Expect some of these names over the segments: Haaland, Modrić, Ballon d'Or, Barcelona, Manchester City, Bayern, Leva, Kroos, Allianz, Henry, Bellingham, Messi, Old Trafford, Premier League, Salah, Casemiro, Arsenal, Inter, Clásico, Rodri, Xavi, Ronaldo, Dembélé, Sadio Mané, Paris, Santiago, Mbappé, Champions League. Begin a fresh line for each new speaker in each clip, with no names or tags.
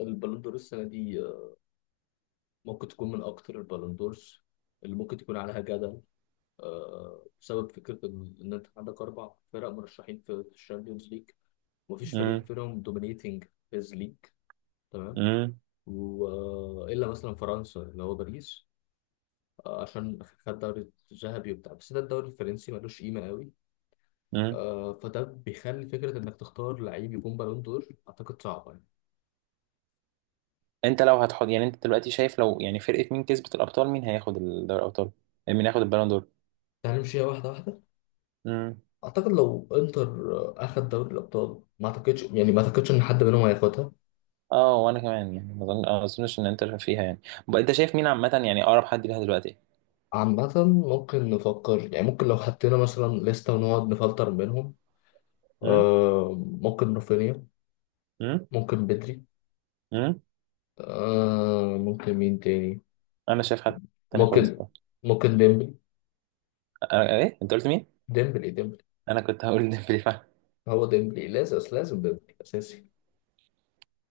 البالون دور السنة دي ممكن تكون من أكتر البالون دورز اللي ممكن تكون عليها جدل، بسبب فكرة إن أنت عندك أربع فرق مرشحين في الشامبيونز ليج. مفيش فريق
امم
فيهم دومينيتنج هيز ليج. تمام.
امم
وإلا مثلا فرنسا اللي هو باريس، عشان خد دوري ذهبي وبتاع، بس ده الدوري الفرنسي ملوش قيمة قوي.
امم
فده بيخلي فكرة إنك تختار لعيب يكون بالون دور، أعتقد صعبة يعني.
انت لو هتحط يعني انت دلوقتي شايف لو يعني فرقة مين كسبت الابطال، مين هياخد دوري الابطال؟ مين هياخد البالون دور؟
تعال نمشيها واحدة واحدة.
امم
اعتقد لو انتر اخد دوري الابطال ما اعتقدش، يعني ما اعتقدش ان حد منهم هياخدها.
اه وانا كمان يعني ما اظن، ما اظنش ان انت فيها يعني. بقى انت شايف مين عامة؟ يعني اقرب حد ليها دلوقتي؟
عامة ممكن نفكر، يعني ممكن لو حطينا مثلا لستة ونقعد نفلتر منهم.
امم
آه، ممكن رافينيا،
امم
ممكن بدري،
امم
آه ممكن مين تاني.
انا شايف حد تاني خالص
ممكن
بقى
ممكن ديمبلي،
أنا... ايه انت قلت مين؟
ديمبلي ديمبلي.
انا كنت هقول ديمبلي فعلا.
هو ديمبلي لازم لازم، ديمبلي اساسي.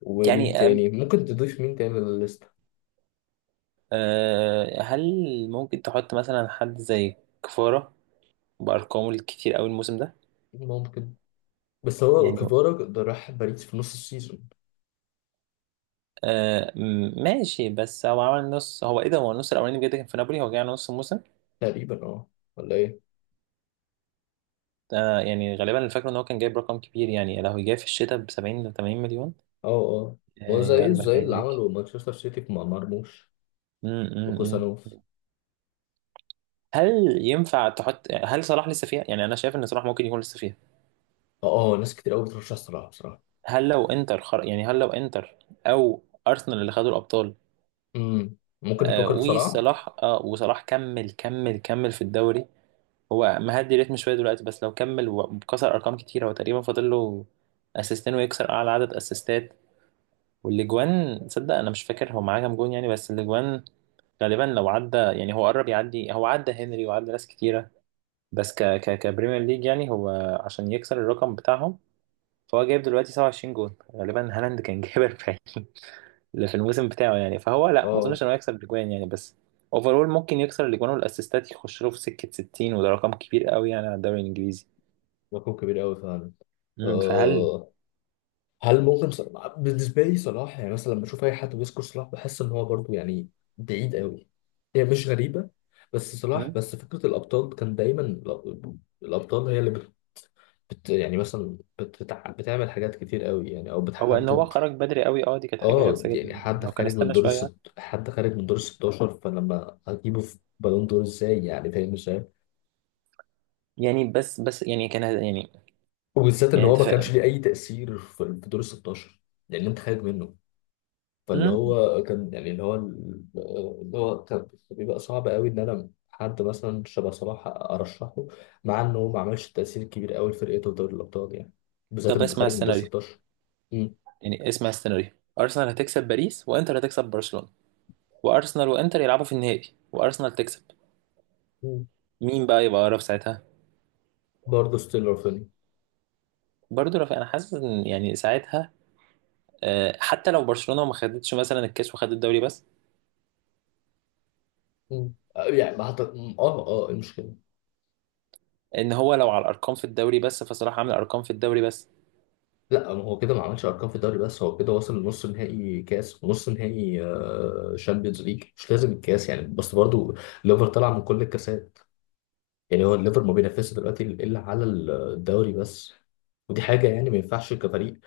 ومين
يعني
تاني ممكن تضيف، مين تاني للستة؟
هل ممكن تحط مثلا حد زي كفارة بارقامه الكتير قوي الموسم ده؟
ممكن، بس هو
يعني
كفارا ده راح باريس في نص السيزون
آه ماشي، بس هو عمل نص، هو ايه ده، هو النص الاولاني بجد كان في نابولي، هو جاي على نص الموسم.
تقريبا، اه، ولا ايه.
آه يعني غالبا اللي فاكره ان هو كان جايب رقم كبير، يعني لو جاي في الشتاء ب 70 ل 80 مليون.
اه اه، ما هو
آه يا
زي
قلبك
زي
يعني
اللي
ليك.
عمله مانشستر سيتي مع مرموش
م- م- م.
وكوسانوف.
هل ينفع تحط يعني، هل صلاح لسه فيها؟ يعني انا شايف ان صلاح ممكن يكون لسه فيها.
اه اه اه، ناس كتير قوي بترشح صلاح بصراحه.
هل لو انتر يعني هل لو انتر او ارسنال اللي خدوا الابطال؟
امم، ممكن
آه
تفكر في صلاح.
وصلاح، كمل كمل في الدوري. هو مهدي ريتم شويه دلوقتي، بس لو كمل وكسر ارقام كتيره هو تقريبا فاضل له اسيستين ويكسر اعلى عدد اسيستات. والاجوان صدق انا مش فاكر هو معاه كام جون يعني، بس الاجوان غالبا لو عدى، يعني هو قرب يعدي، هو عدى هنري وعدى ناس كتيره، بس ك ك كبريمير ليج يعني هو، عشان يكسر الرقم بتاعهم. فهو جايب دلوقتي 27 جون، غالبا هالاند كان جايب 40 اللي في الموسم بتاعه يعني. فهو لا، ما
اه،
اظنش ان هو يكسر الاجوان يعني، بس اوفرول ممكن يكسر الاجوان والاسيستات يخش له في سكه 60، وده رقم كبير قوي يعني على الدوري الانجليزي.
مفهوم كبير قوي فعلا.
مم، فهل
آه، هل ممكن صلاح، بالنسبه لي صلاح يعني، مثلا لما بشوف اي حد بيذكر صلاح بحس ان هو برضو يعني بعيد قوي. هي مش غريبه، بس صلاح
مم،
بس فكره الابطال كان دايما الابطال، هي اللي يعني مثلا بتعمل حاجات كتير قوي يعني، او
هو ان هو
بتحدد.
خرج بدري قوي اه، دي كانت حاجه
اه
غلسه
يعني،
جدا، لو كان استنى شويه
حد خارج من دور ال 16، فلما هجيبه في بالون دور ازاي يعني، فاهم ازاي؟
يعني. بس بس يعني كان يعني،
وبالذات ان
يعني
هو
انت
ما كانش
فاهم.
ليه اي تأثير في دور ال 16، لان انت خارج منه. فاللي
مم،
هو كان يعني، اللي هو كان بيبقى صعب قوي ان انا حد مثلا شبه صلاح ارشحه، مع انه هو ما عملش تأثير كبير قوي لفرقته في دوري الابطال يعني، بالذات
طب
انه
اسمع
خارج من دور
السيناريو،
16. امم،
يعني اسمع السيناريو. ارسنال هتكسب باريس، وانتر هتكسب برشلونه، وارسنال وانتر يلعبوا في النهائي، وارسنال تكسب. مين بقى يبقى اقرب ساعتها؟
برضه ستيل رافينيا.
برضه رافع، انا حاسس ان يعني ساعتها، آه، حتى لو برشلونه ما خدتش مثلا الكاس وخد الدوري بس.
مم. يعني ما حط... اه اه، إيه المشكله.
ان هو لو على الارقام في الدوري بس، فصلاح عامل ارقام في الدوري بس.
لا هو كده ما عملش ارقام في الدوري بس، هو كده وصل لنص نهائي كاس ونص نهائي شامبيونز ليج، مش لازم الكاس يعني بس برضو. ليفر طلع من كل الكاسات، يعني هو الليفر ما بينافسش دلوقتي الا على الدوري بس، ودي حاجه يعني ما ينفعش كفريق.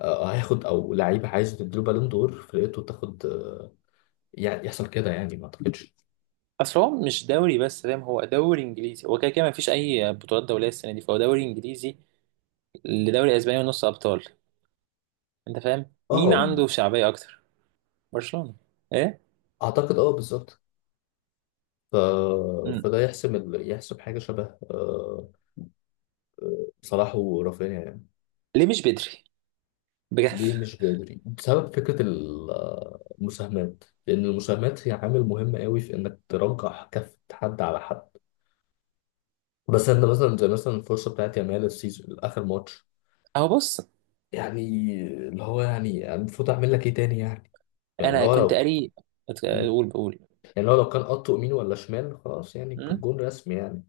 هياخد او لعيبه عايزه تديله بالون دور فرقته تاخد، يعني يحصل كده، يعني ما اعتقدش.
اصل هو مش دوري بس فاهم، هو دوري انجليزي، هو كده كده مفيش اي بطولات دوليه السنه دي، فهو دوري انجليزي لدوري اسباني ونص ابطال. انت فاهم مين
اه،
عنده شعبيه اكتر؟ برشلونه. ايه.
اعتقد اه بالظبط. ف...
مم.
فده يحسم يحسم حاجه شبه، آه، صلاح ورافينيا يعني.
ليه مش بدري؟ بجد.
ليه مش جذري؟ بسبب فكرة المساهمات، لأن المساهمات هي عامل مهم قوي في إنك ترجح كفة حد على حد. بس أنت مثلا زي مثلا الفرصة بتاعت يامال السيزون آخر ماتش
اهو بص،
يعني، اللي هو يعني المفروض أعمل لك إيه تاني يعني اللي
انا
هو
كنت
لو.
قاري،
مم.
بقول.
يعني هو لو كان قطه يمين ولا شمال خلاص يعني
م?
الجون رسمي يعني.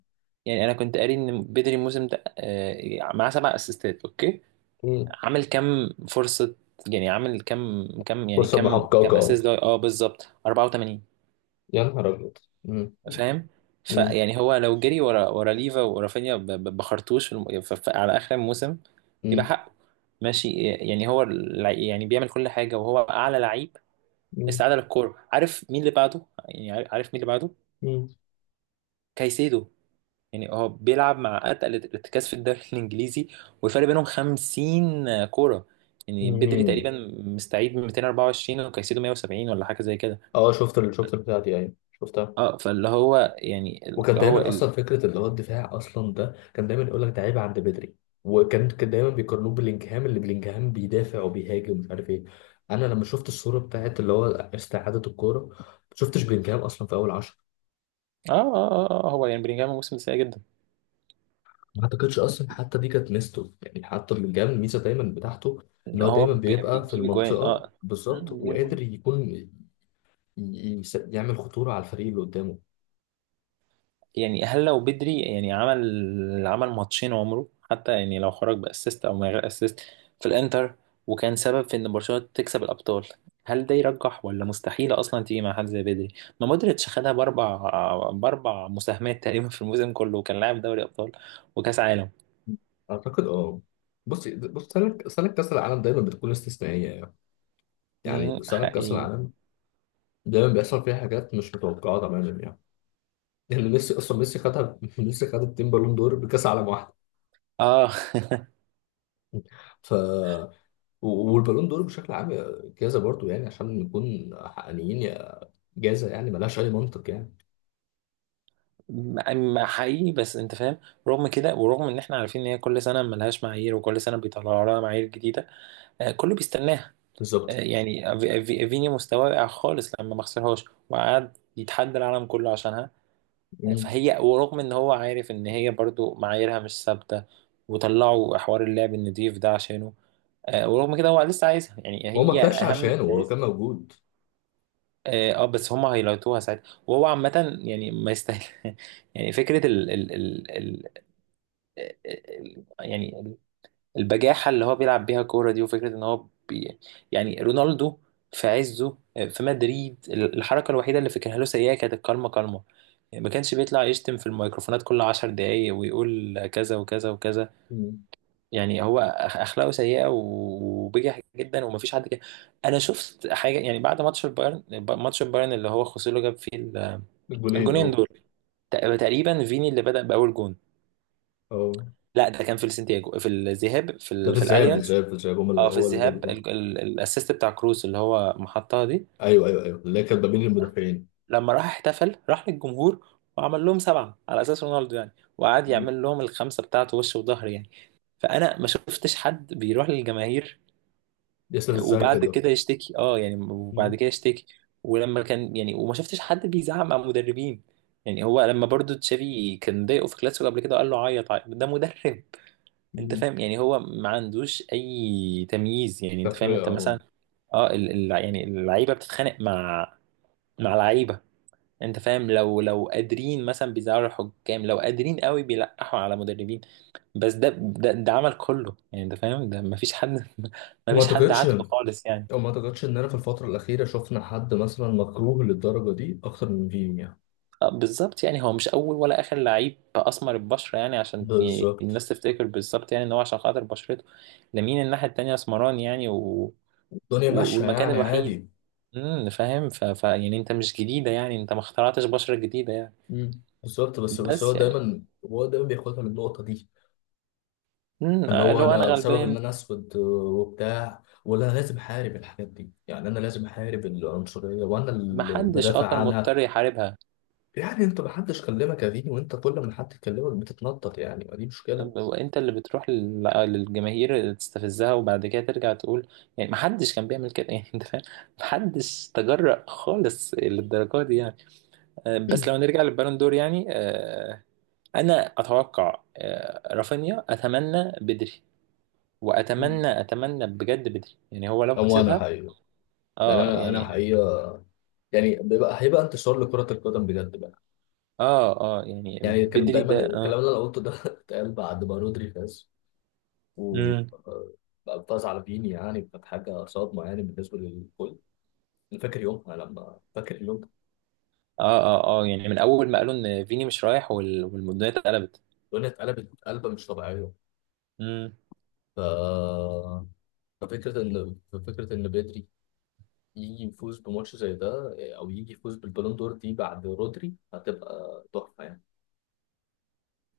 يعني انا كنت قاري ان بدري الموسم ده آه، معاه سبع اسيستات، اوكي.
مم.
عامل كام فرصه؟ يعني عامل كام كام يعني
فرصة
كام كام
محققة أهو.
اسيست ده؟ اه بالظبط 84.
يا نهار أبيض. مم. مم.
فاهم.
مم.
فيعني هو لو جري ورا ليفا ورافينيا بخرطوش في الم... ف... ف... على اخر الموسم، يبقى
مم.
حقه. ماشي يعني هو يعني بيعمل كل حاجه وهو اعلى لعيب استعاده للكوره. عارف مين اللي بعده يعني؟ عارف عارف مين اللي بعده؟
مم.
كايسيدو. يعني هو بيلعب مع اتقل الارتكاز في الدوري الانجليزي، والفرق بينهم 50 كوره، يعني بدري
مم.
تقريبا مستعيد من 224 وكايسيدو 170 ولا حاجه زي كده.
اه، شفت البتاعة دي، أيوة شفتها.
اه فاللي هو يعني
وكان
اللي هو
دايما
ال...
اصلا فكره اللي هو الدفاع اصلا ده، كان دايما يقول لك ده عيب عند بدري. وكان دايما بيقارنوه بلينجهام، اللي بلينجهام بيدافع وبيهاجم ومش عارف ايه. انا لما شفت الصوره بتاعت اللي هو استعاده الكوره، ما شفتش بلينجهام اصلا في اول عشرة.
اه اه اه آه، هو يعني بلينجهام الموسم ده سيء جدا.
ما اعتقدش اصلا حتى دي كانت ميزته يعني. حتى بلينجهام الميزه دايما بتاعته ان هو
هو
دايما بيبقى في
بيجيب جوان
المنطقه
اه،
بالظبط،
مم، بيجيب أجوان.
وقادر يكون يعمل خطوره على الفريق اللي قدامه.
يعني هل لو بدري يعني عمل ماتشين عمره، حتى يعني لو خرج باسيست او من غير اسيست في الانتر، وكان سبب في ان برشلونة تكسب الابطال، هل ده يرجح ولا مستحيل اصلا تيجي مع حد زي بدري؟ ما مودريتش خدها باربع مساهمات تقريبا في الموسم كله، وكان لاعب دوري ابطال وكاس عالم.
اعتقد اه. بص بص، سنه كاس العالم دايما بتكون استثنائيه يعني. يعني
مم،
سنة كأس
حقيقي.
العالم دايما بيحصل فيها حاجات مش متوقعة تماما يعني. يعني ميسي خدها ميسي خد التيم بالون دور بكأس عالم واحد.
اه
ف والبالون دور بشكل عام جايزة برضو يعني، عشان نكون حقانيين. جايزة يعني ملهاش أي منطق يعني.
ما ما حقيقي، بس انت فاهم، رغم كده ورغم ان احنا عارفين ان هي كل سنه ملهاش معايير وكل سنه بيطلعوا لها معايير جديده، آه، كله بيستناها. آه،
بالظبط.
يعني فيني مستواه وقع خالص لما ما خسرهاش، وقعد يتحدى العالم كله عشانها. آه،
مم.
فهي ورغم ان هو عارف ان هي برضو معاييرها مش ثابته وطلعوا حوار اللعب النضيف ده عشانه، آه، ورغم كده هو لسه عايزها، يعني
هو ما
هي
طلعش
اهم
عشانه، هو
جايزه.
كان موجود.
اه آه، بس هم هيلايتوها ساعتها، وهو عامه يعني ما يستاهل يعني فكرة ال ال ال آه، يعني البجاحة اللي هو بيلعب بيها كورة دي، وفكرة ان هو بي، يعني رونالدو في عزه آه، في مدريد، الحركة الوحيدة اللي فاكرها له سيئة كانت الكلمة، ما كانش بيطلع يشتم في الميكروفونات كل عشر دقايق ويقول كذا وكذا وكذا.
مم.
يعني هو أخلاقه سيئة وبجح جدا ومفيش حد كده. أنا شفت حاجة يعني بعد ماتش البايرن، اللي هو خوسيلو جاب فيه
الجولين
الجونين
اه.
دول، تقريبا فيني اللي بدأ بأول جون.
اه،
لا ده كان في السنتياجو، في الذهاب،
ده في
في
الذهاب،
الاليانز.
هو اللي
اه في
هو اللي جاب
الذهاب،
الجول.
الاسيست بتاع كروس اللي هو محطها دي،
ايوه ايوه ايوه، اللي هي كانت ما بين المدافعين.
لما راح احتفل راح للجمهور، وعمل لهم سبعة على اساس رونالدو يعني، وقعد
مم.
يعمل لهم الخمسة بتاعته وش وظهر يعني. فانا ما شفتش حد بيروح للجماهير
ياسر ازاي
وبعد
كده.
كده
مم.
يشتكي. ولما كان يعني، وما شفتش حد بيزعق مع مدربين، يعني هو لما برضو تشافي كان ضايقه في كلاسيكو قبل كده قال له عيط عيط. ده مدرب. انت
مم.
فاهم، يعني هو ما عندوش اي تمييز. يعني انت فاهم،
تفرقة
انت
اه.
مثلا، اه ال ال يعني اللعيبه بتتخانق مع لعيبه، انت فاهم، لو قادرين مثلا بيزعلوا الحكام، لو قادرين قوي بيلقحوا على مدربين. بس ده عمل كله يعني، انت فاهم، ده ما فيش حد ما
وما
فيش حد
اعتقدش
عاتقه
يعني.
خالص يعني.
وما اعتقدش ان انا في الفتره الاخيره شفنا حد مثلا مكروه للدرجه دي اكتر من فيني يعني.
اه بالظبط، يعني هو مش اول ولا اخر لعيب اسمر البشره يعني، عشان
بالظبط.
الناس تفتكر بالظبط يعني ان هو عشان خاطر بشرته. لامين الناحيه التانيه اسمراني يعني
الدنيا ماشيه
والمكان
يعني
الوحيد،
عادي.
فاهم، يعني انت مش جديدة يعني، انت ما اخترعتش بشرة جديدة يعني.
مم. بالظبط، بس
بس يعني
هو دايما بياخدها من النقطه دي،
امم
اللي هو
لو انا
انا بسبب ان
غلبان،
انا اسود، وبتاع، ولا أنا لازم احارب الحاجات دي يعني، انا لازم احارب العنصريه وانا
ما
اللي
حدش
بدافع
اه كان
عنها.
مضطر يحاربها،
يعني انت محدش كلمك يا فيني، وانت كل ما حد يكلمك بتتنطط، يعني ما دي مشكله.
وانت اللي بتروح للجماهير تستفزها وبعد كده ترجع تقول. يعني ما حدش كان بيعمل كده يعني انت فاهم، ما حدش تجرأ خالص للدرجة دي يعني. آه، بس لو نرجع للبالون دور يعني، آه، انا اتوقع آه، رافينيا، اتمنى بدري،
مم.
واتمنى بجد بدري، يعني هو لو
او انا
كسبها.
حقيقه، يعني
اه
انا
يعني.
حقيقه، يعني بيبقى هيبقى انتشار لكرة القدم بجد بقى.
اه اه يعني
يعني كان
بدري
دايما
ده
الكلام
اه.
اللي انا قلته ده اتقال بعد ما رودري فاز، و
امم.
فاز على فيني، يعني كانت حاجة صدمة يعني بالنسبة للكل. أنا فاكر يومها، لما فاكر اليوم ده
اه اه اه يعني من اول ما قالوا ان فيني مش رايح والمدونية اتقلبت.
الدنيا اتقلبت قلبة مش طبيعية.
امم.
ف ففكرة إن بدري يجي يفوز بماتش زي ده، أو يجي يفوز بالبالون دور دي بعد رودري، هتبقى تحفة يعني.